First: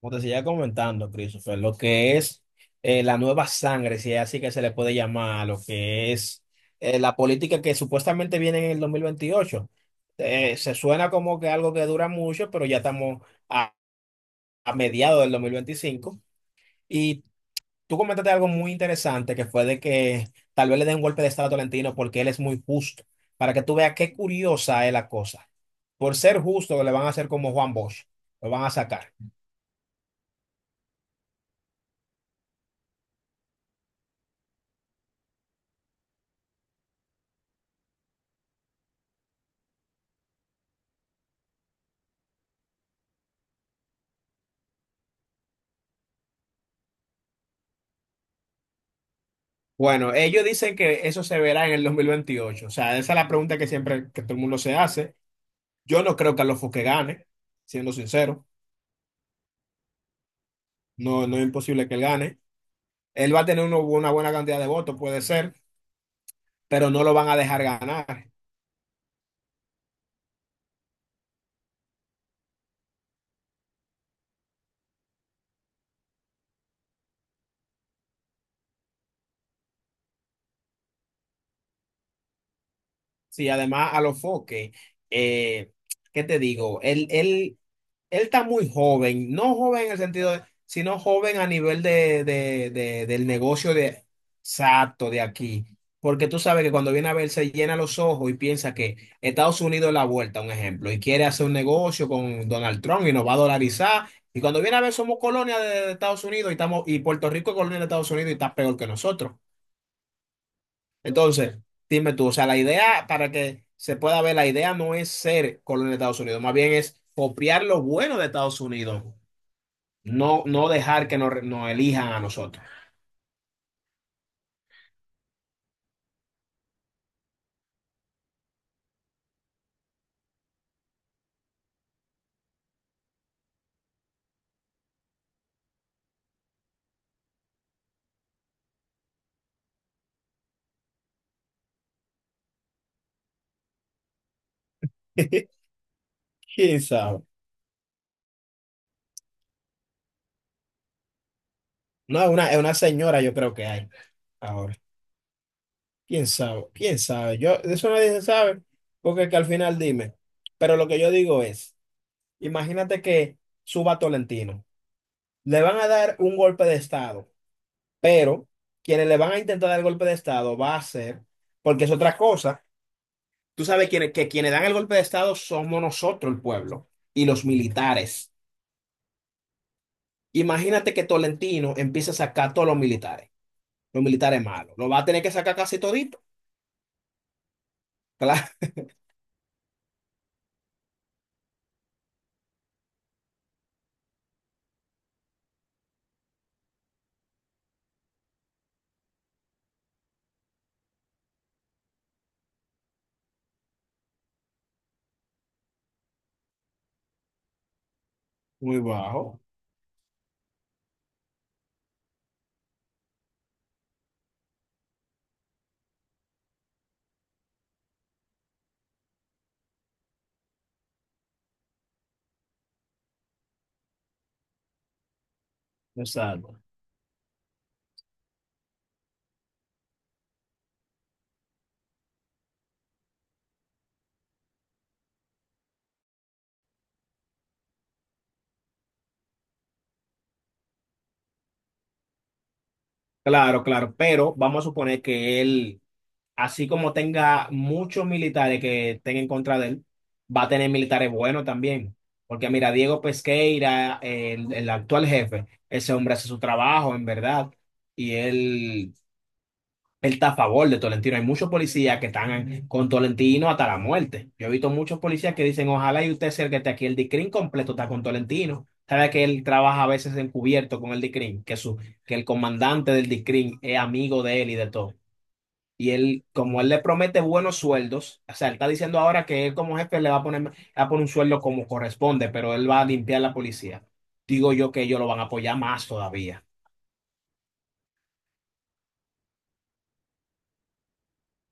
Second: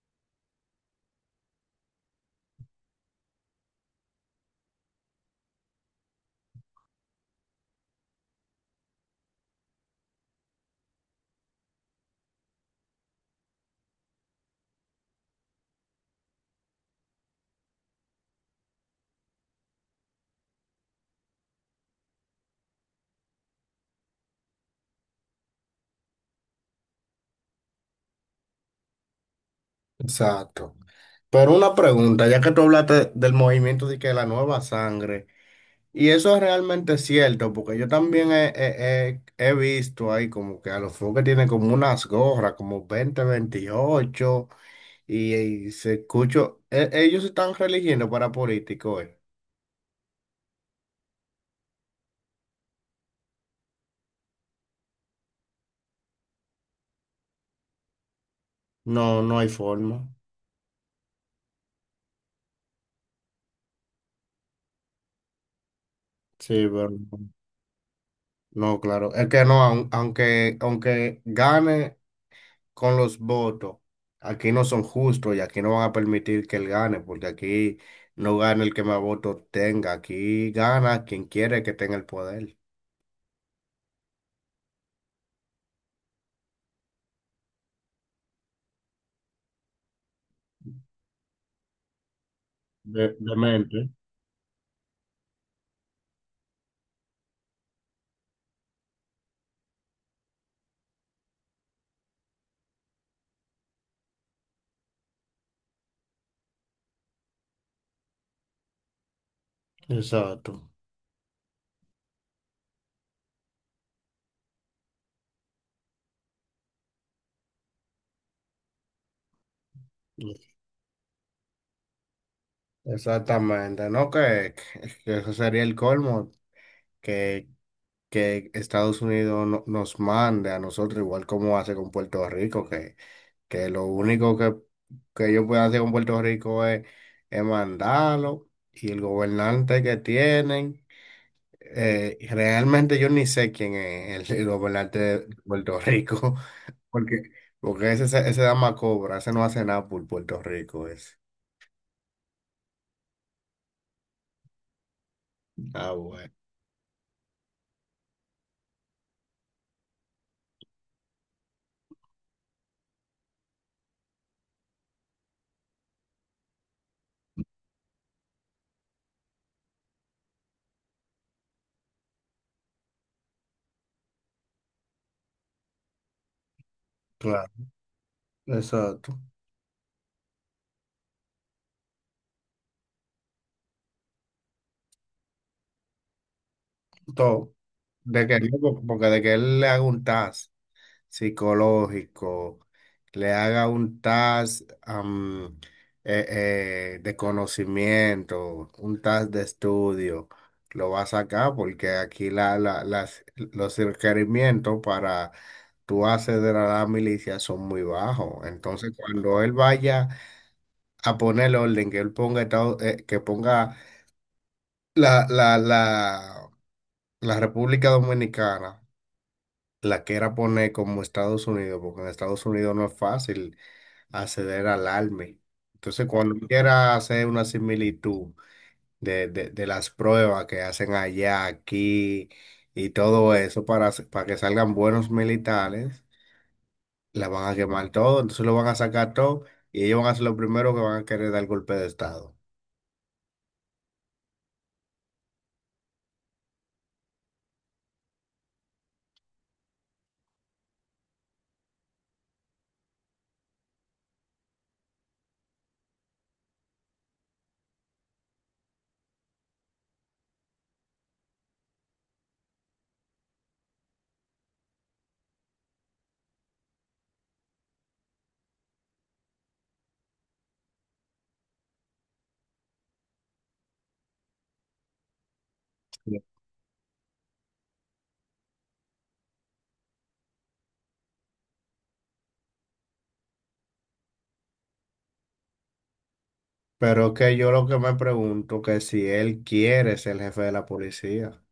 Como te seguía comentando, Christopher, lo que es la nueva sangre, si es así que se le puede llamar, lo que es la política que supuestamente viene en el 2028. Se suena como que algo que dura mucho, pero ya estamos a, a mediados del 2025. Y tú comentaste algo muy interesante, que fue de que tal vez le den un golpe de estado a Tolentino porque él es muy justo, para que tú veas qué curiosa es la cosa. Por ser justo, le van a hacer como Juan Bosch, lo van a sacar. Exacto. Pero una pregunta, ya que tú hablaste del movimiento de que la nueva sangre, y eso es realmente cierto, porque yo también he visto ahí como que a los que tienen como unas gorras, como 20, 28 y se escucho, ellos se están religiendo para políticos. Bueno, ellos dicen que eso se verá en el 2028. O sea, esa es la pregunta que siempre que todo el mundo se hace. Yo no creo que Alonso que gane, siendo sincero. No, no hay forma. No, no es imposible que él gane. Él va a tener una buena cantidad de votos, puede ser, Sí, pero pero no lo van a dejar ganar. no, claro. Es que no, aunque gane. Con los votos, aquí no son justos y aquí no van a permitir que él gane, porque aquí no gana el que más votos tenga, aquí gana quien quiere que tenga el poder. Sí, además Alonso que, eh, ¿qué te digo? Él él está muy joven, no joven en el sentido de, sino joven a nivel de, de- de- del negocio Demente. de exacto de aquí. Porque tú sabes que cuando viene a ver se llena los ojos y piensa que Estados Unidos es la vuelta, un ejemplo, y quiere hacer un negocio con Donald Trump y nos va a dolarizar. Y cuando viene a ver somos colonia de Estados Unidos y estamos, y Puerto Rico es colonia de Estados Unidos y está peor que nosotros. Exacto. Entonces, dime tú, o sea, la idea para que se pueda ver, la idea no es ser colonia de Estados Unidos, más bien es copiar lo bueno de Estados Unidos no, no dejar que nos elijan a nosotros. Exactamente, ¿no? Que eso sería el colmo, que, que Estados Unidos nos mande a nosotros, igual como hace con Puerto Rico, que lo único que ellos pueden hacer con Puerto Rico es mandarlo y el gobernante que tienen. Realmente yo ni sé quién es el gobernante de Puerto Rico. ¿Quién sabe? porque, porque ese dama cobra, ese no hace nada por Puerto Rico, ese. No, es una señora yo creo que hay ahora. Ah, ¿Quién bueno, sabe? ¿Quién sabe? Yo, de eso nadie se sabe, porque es que al final dime. Pero lo que yo digo es, imagínate que suba Tolentino. Le van a dar un golpe de estado, pero quienes le van a intentar dar el golpe de estado va a ser, porque es otra cosa. Tú sabes que quienes dan el golpe de estado somos nosotros, el pueblo, y los claro, militares. exacto. Imagínate que Tolentino empieza a sacar todos los militares malos. Lo va a tener que sacar casi todito. Todo. De que, Claro, porque de que él le haga un TAS psicológico, le haga un task eh, de conocimiento, un task de estudio, lo va a sacar porque aquí los requerimientos para tú acceder a la milicia son muy bajos. muy Entonces, bajo. cuando él vaya a poner el orden, que ponga la, la, la, la República Dominicana la quiera poner como Estados Unidos, porque en Estados Unidos no es fácil acceder al ALME. Entonces, cuando uno Exacto. quiera hacer una similitud de las pruebas que hacen allá, aquí y todo eso para que salgan buenos militares, la van a quemar todo, entonces lo van a sacar todo y ellos van a ser los primeros que van a querer dar golpe de Estado. Claro, claro, pero vamos a suponer que él, así como tenga muchos militares que estén en contra de él, va a tener militares buenos también. Porque mira, Diego Pesqueira, el actual jefe, ese hombre hace su trabajo, en verdad, y él él está a favor de Tolentino. Hay muchos policías que están con Tolentino hasta la muerte. Yo he visto muchos policías que dicen, ojalá y usted sea el que esté aquí. El DICRIM completo está con Tolentino. Sabe que él trabaja a veces encubierto con el DICRIM, que, su, que el comandante del DICRIM es amigo de él y de todo. Y Sí. él, como él le promete buenos sueldos, o sea, él está diciendo ahora que él como jefe le va a poner, le va a poner un sueldo como corresponde, pero él va a limpiar la policía. Digo yo que ellos lo van a apoyar más todavía. Pero que yo lo que me pregunto que si él quiere ser el jefe de la policía.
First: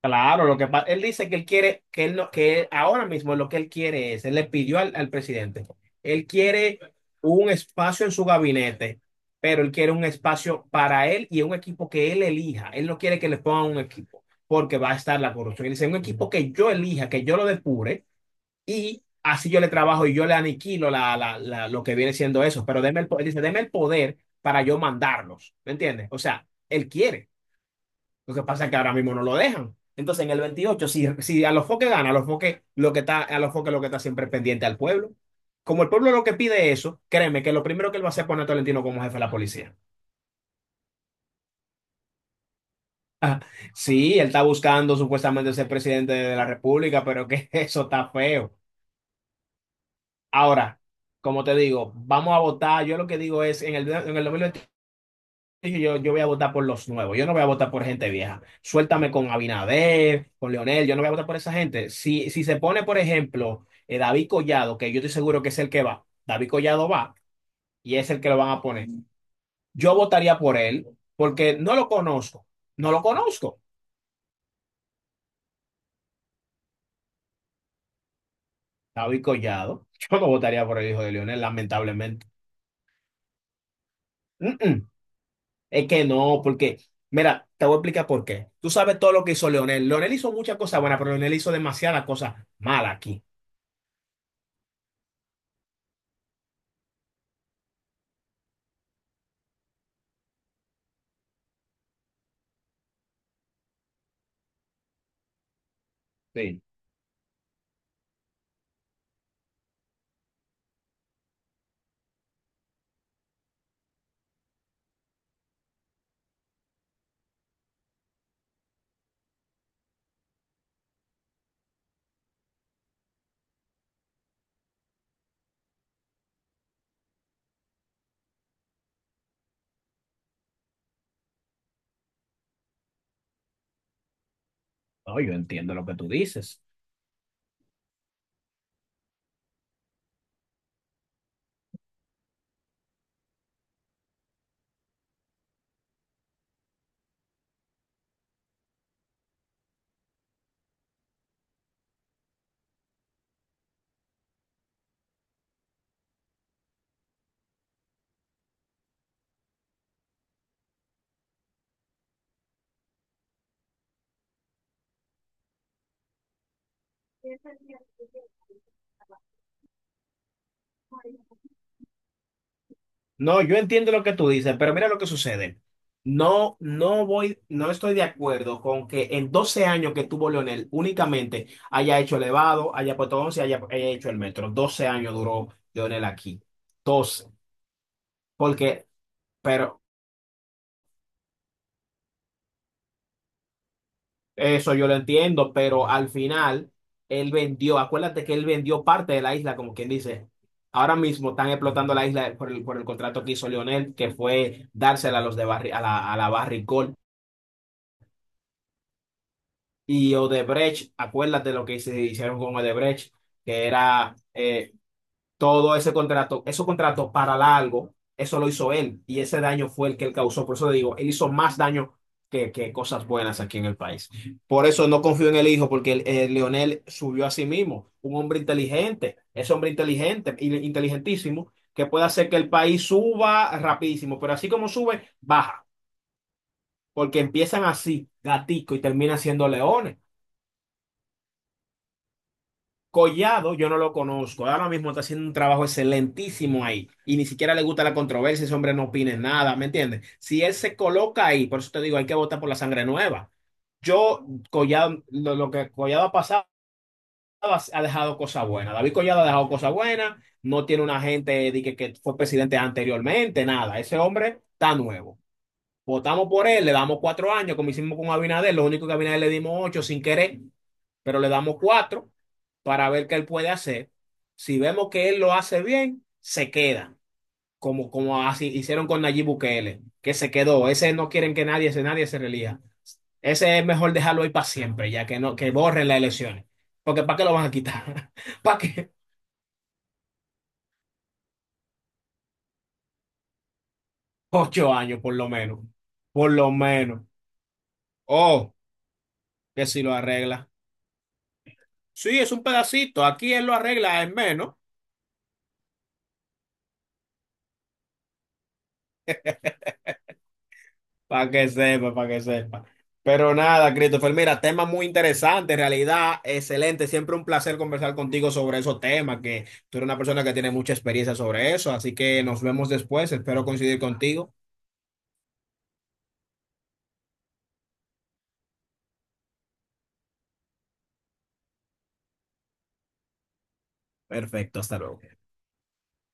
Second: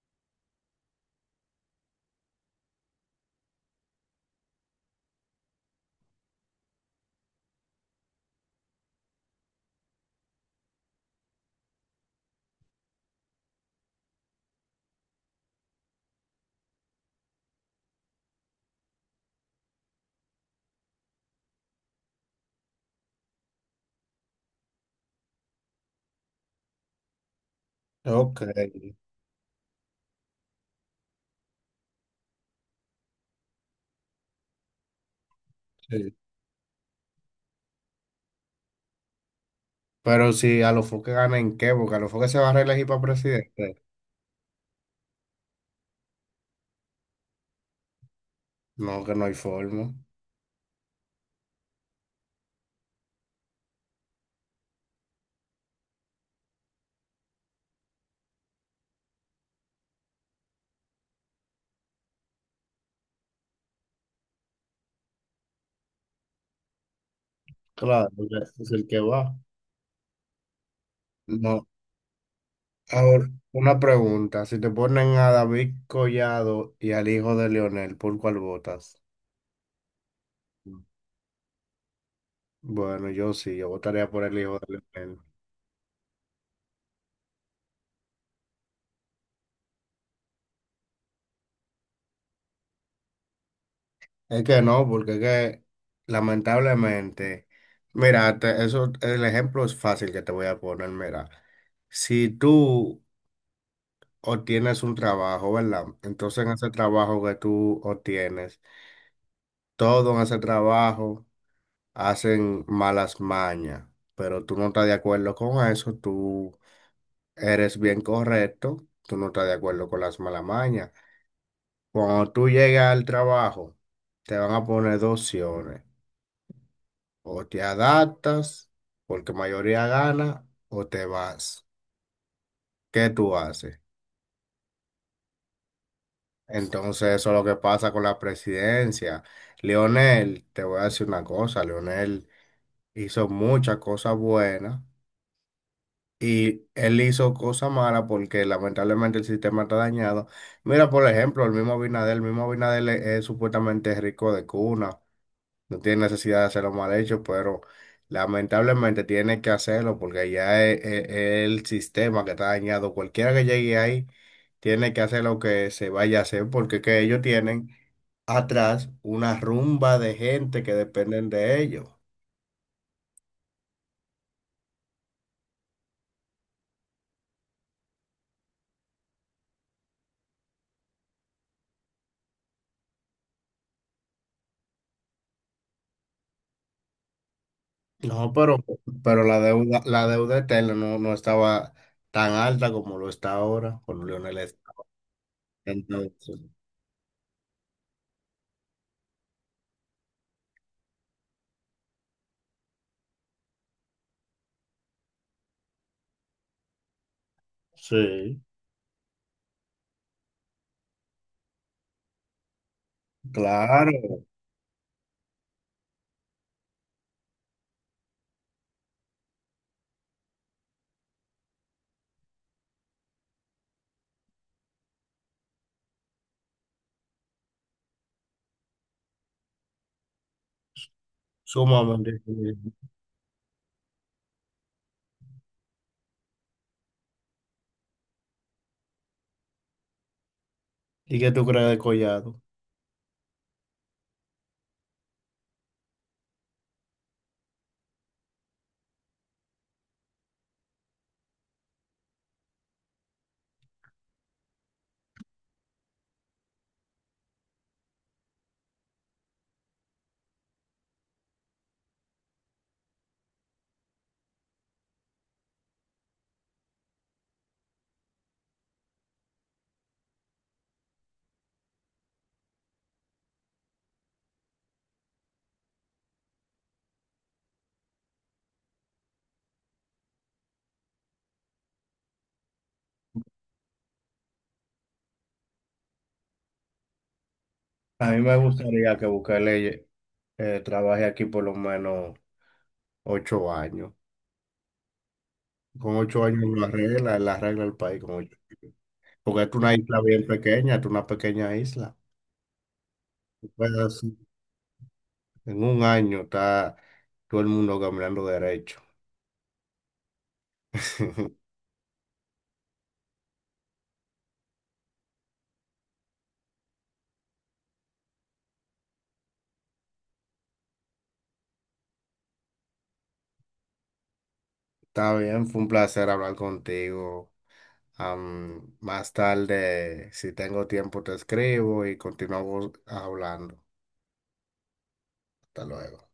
Claro, lo que pasa, él dice que él quiere, que él no, que él- ahora mismo lo que él quiere es, él le pidió al, al presidente, él quiere un espacio en su gabinete, pero él quiere un espacio para él y un equipo que él elija. Él no quiere que le pongan un equipo, porque va a estar la corrupción. Él dice, un equipo que yo elija, que yo lo depure y así yo le trabajo y yo le aniquilo la, la, la- lo que viene siendo eso. Pero deme el, po- él dice, deme el poder para yo mandarlos, ¿me entiendes? O sea, él quiere. Lo Ok, que pasa es que ahora mismo no lo dejan. Entonces, en el 28 si, a los foques gana, a los foques lo que está, a los foques lo que está siempre es pendiente al pueblo. Como el pueblo sí. lo que pide eso, créeme que lo primero que él va a hacer es poner a Tolentino como jefe de la policía. Pero si a los que gana en qué, porque a los que se va a reelegir para presidente. Sí, él está buscando supuestamente ser presidente de la República, pero que eso está feo. No, que no hay forma. Ahora, como te digo, vamos a votar. Yo lo que digo es, en el, 2021 dije, yo voy a votar por los nuevos, yo no voy a votar por gente vieja. Suéltame con Abinader, con Leonel, yo no voy a votar por esa gente. si se pone, por ejemplo, David Collado, que yo estoy seguro que es el que va, David Collado va y Claro, es el que porque lo van a es el poner. que va. Yo votaría por él porque No. no lo conozco, no lo Ahora, conozco. una pregunta. Si te ponen a David Collado y al hijo de Leonel, ¿por cuál votas? David Collado, yo no votaría por el hijo de Leonel, lamentablemente. Bueno, yo sí, yo votaría por el hijo de Mm-mm. Leonel. Es que no, porque, mira, te voy a explicar por qué. Tú sabes todo lo que hizo Leonel. Leonel hizo muchas cosas buenas, pero Leonel hizo demasiadas cosas malas aquí. Es que no, porque es que lamentablemente, mira, eso, el ejemplo es fácil que te voy a poner, mira. Si tú obtienes un trabajo, ¿verdad? Entonces en Sí. ese trabajo que tú obtienes, todo en ese trabajo hacen malas mañas, pero tú no estás de acuerdo con eso, tú eres bien correcto, tú no estás de acuerdo con las malas mañas. Cuando tú llegas al trabajo, te van a poner dos opciones, o te adaptas porque mayoría gana, o te vas. ¿Qué tú haces? No, yo entiendo lo que tú dices. Entonces, eso es lo que pasa con la presidencia. Leonel, te voy a decir una cosa, Leonel hizo muchas cosas buenas y él hizo cosas malas porque lamentablemente el sistema está dañado. Mira, por ejemplo, el mismo Abinader es supuestamente rico de cuna, no tiene necesidad de hacerlo mal hecho, pero lamentablemente tiene que hacerlo porque ya es el sistema que está dañado. Cualquiera que llegue ahí tiene que hacer lo que se vaya a hacer porque es que ellos tienen atrás una rumba de gente que dependen de ellos. No, yo entiendo lo que tú dices, pero mira lo que sucede. No, no voy, no estoy de acuerdo con que en 12 años que tuvo Leonel únicamente haya hecho elevado, haya puesto 11, haya, haya hecho el metro. 12 años duró Leonel aquí. 12, No, pero porque, Pero la deuda, pero la deuda eterna no estaba tan alta como lo está ahora con Lionel Messi. eso yo lo entiendo, pero al Entonces, final él vendió, acuérdate que él vendió parte de la isla, como quien dice. Ahora mismo están explotando la isla por el, contrato que hizo Lionel, que fue dársela a los de a la Barrick Gold. sí. Y Odebrecht, acuérdate lo que se hicieron con Odebrecht, que era, Claro, todo ese contrato, esos contratos para largo, eso lo hizo él y ese daño fue el que él causó. Por eso digo, él hizo más daño que cosas buenas aquí en el país. Por eso no confío en el hijo, porque el Leonel subió a sí mismo, un hombre inteligente, es hombre inteligente, inteligentísimo, que puede sumamente hacer que el difícil. país suba rapidísimo, pero así como sube, baja, porque empiezan así, gatico, y terminan siendo leones. ¿Y qué tú crees de Collado? Collado, yo no lo conozco. Ahora mismo está haciendo un trabajo excelentísimo ahí. Y ni siquiera le gusta la controversia, ese hombre no opine nada, ¿me entiendes? Si él se coloca ahí, por eso te digo, hay que votar por la sangre nueva. Yo, Collado, lo que Collado ha pasado ha dejado cosas buenas. David Collado ha dejado cosas buenas, no tiene una gente de que fue presidente anteriormente, nada. Ese hombre está nuevo. Votamos por él, le damos 4 años, como hicimos con Abinader, lo único que a Abinader le dimos 8 sin querer pero le damos 4 para ver qué él puede hacer. Si vemos que él lo hace bien, se queda, como, así hicieron con Nayib Bukele, que se quedó. Ese no quieren que nadie, ese nadie se relija. Ese es mejor dejarlo ahí para siempre, ya que no, que borren las elecciones. Porque ¿para qué lo van a A quitar? mí me ¿Para qué? gustaría que Bukele trabaje aquí por lo menos 8 años. 8 años por lo menos. Con ocho Por años lo lo menos. arregla, él arregla el país con ocho Oh, años. Porque es que una si lo isla bien arregla. pequeña, es una pequeña isla. Sí, es un pedacito. Aquí él lo arregla en menos. En un año está todo el mundo caminando derecho. Para que sepa, para que sepa. Pero nada, Christopher, mira, tema muy interesante, en realidad, excelente. Siempre un placer conversar contigo sobre esos temas, que tú eres una persona que tiene mucha experiencia sobre eso, así que nos vemos después, espero coincidir contigo. Está bien, fue un placer hablar contigo. Más tarde, si tengo tiempo, te escribo y continuamos hablando. Perfecto, hasta luego. Hasta luego.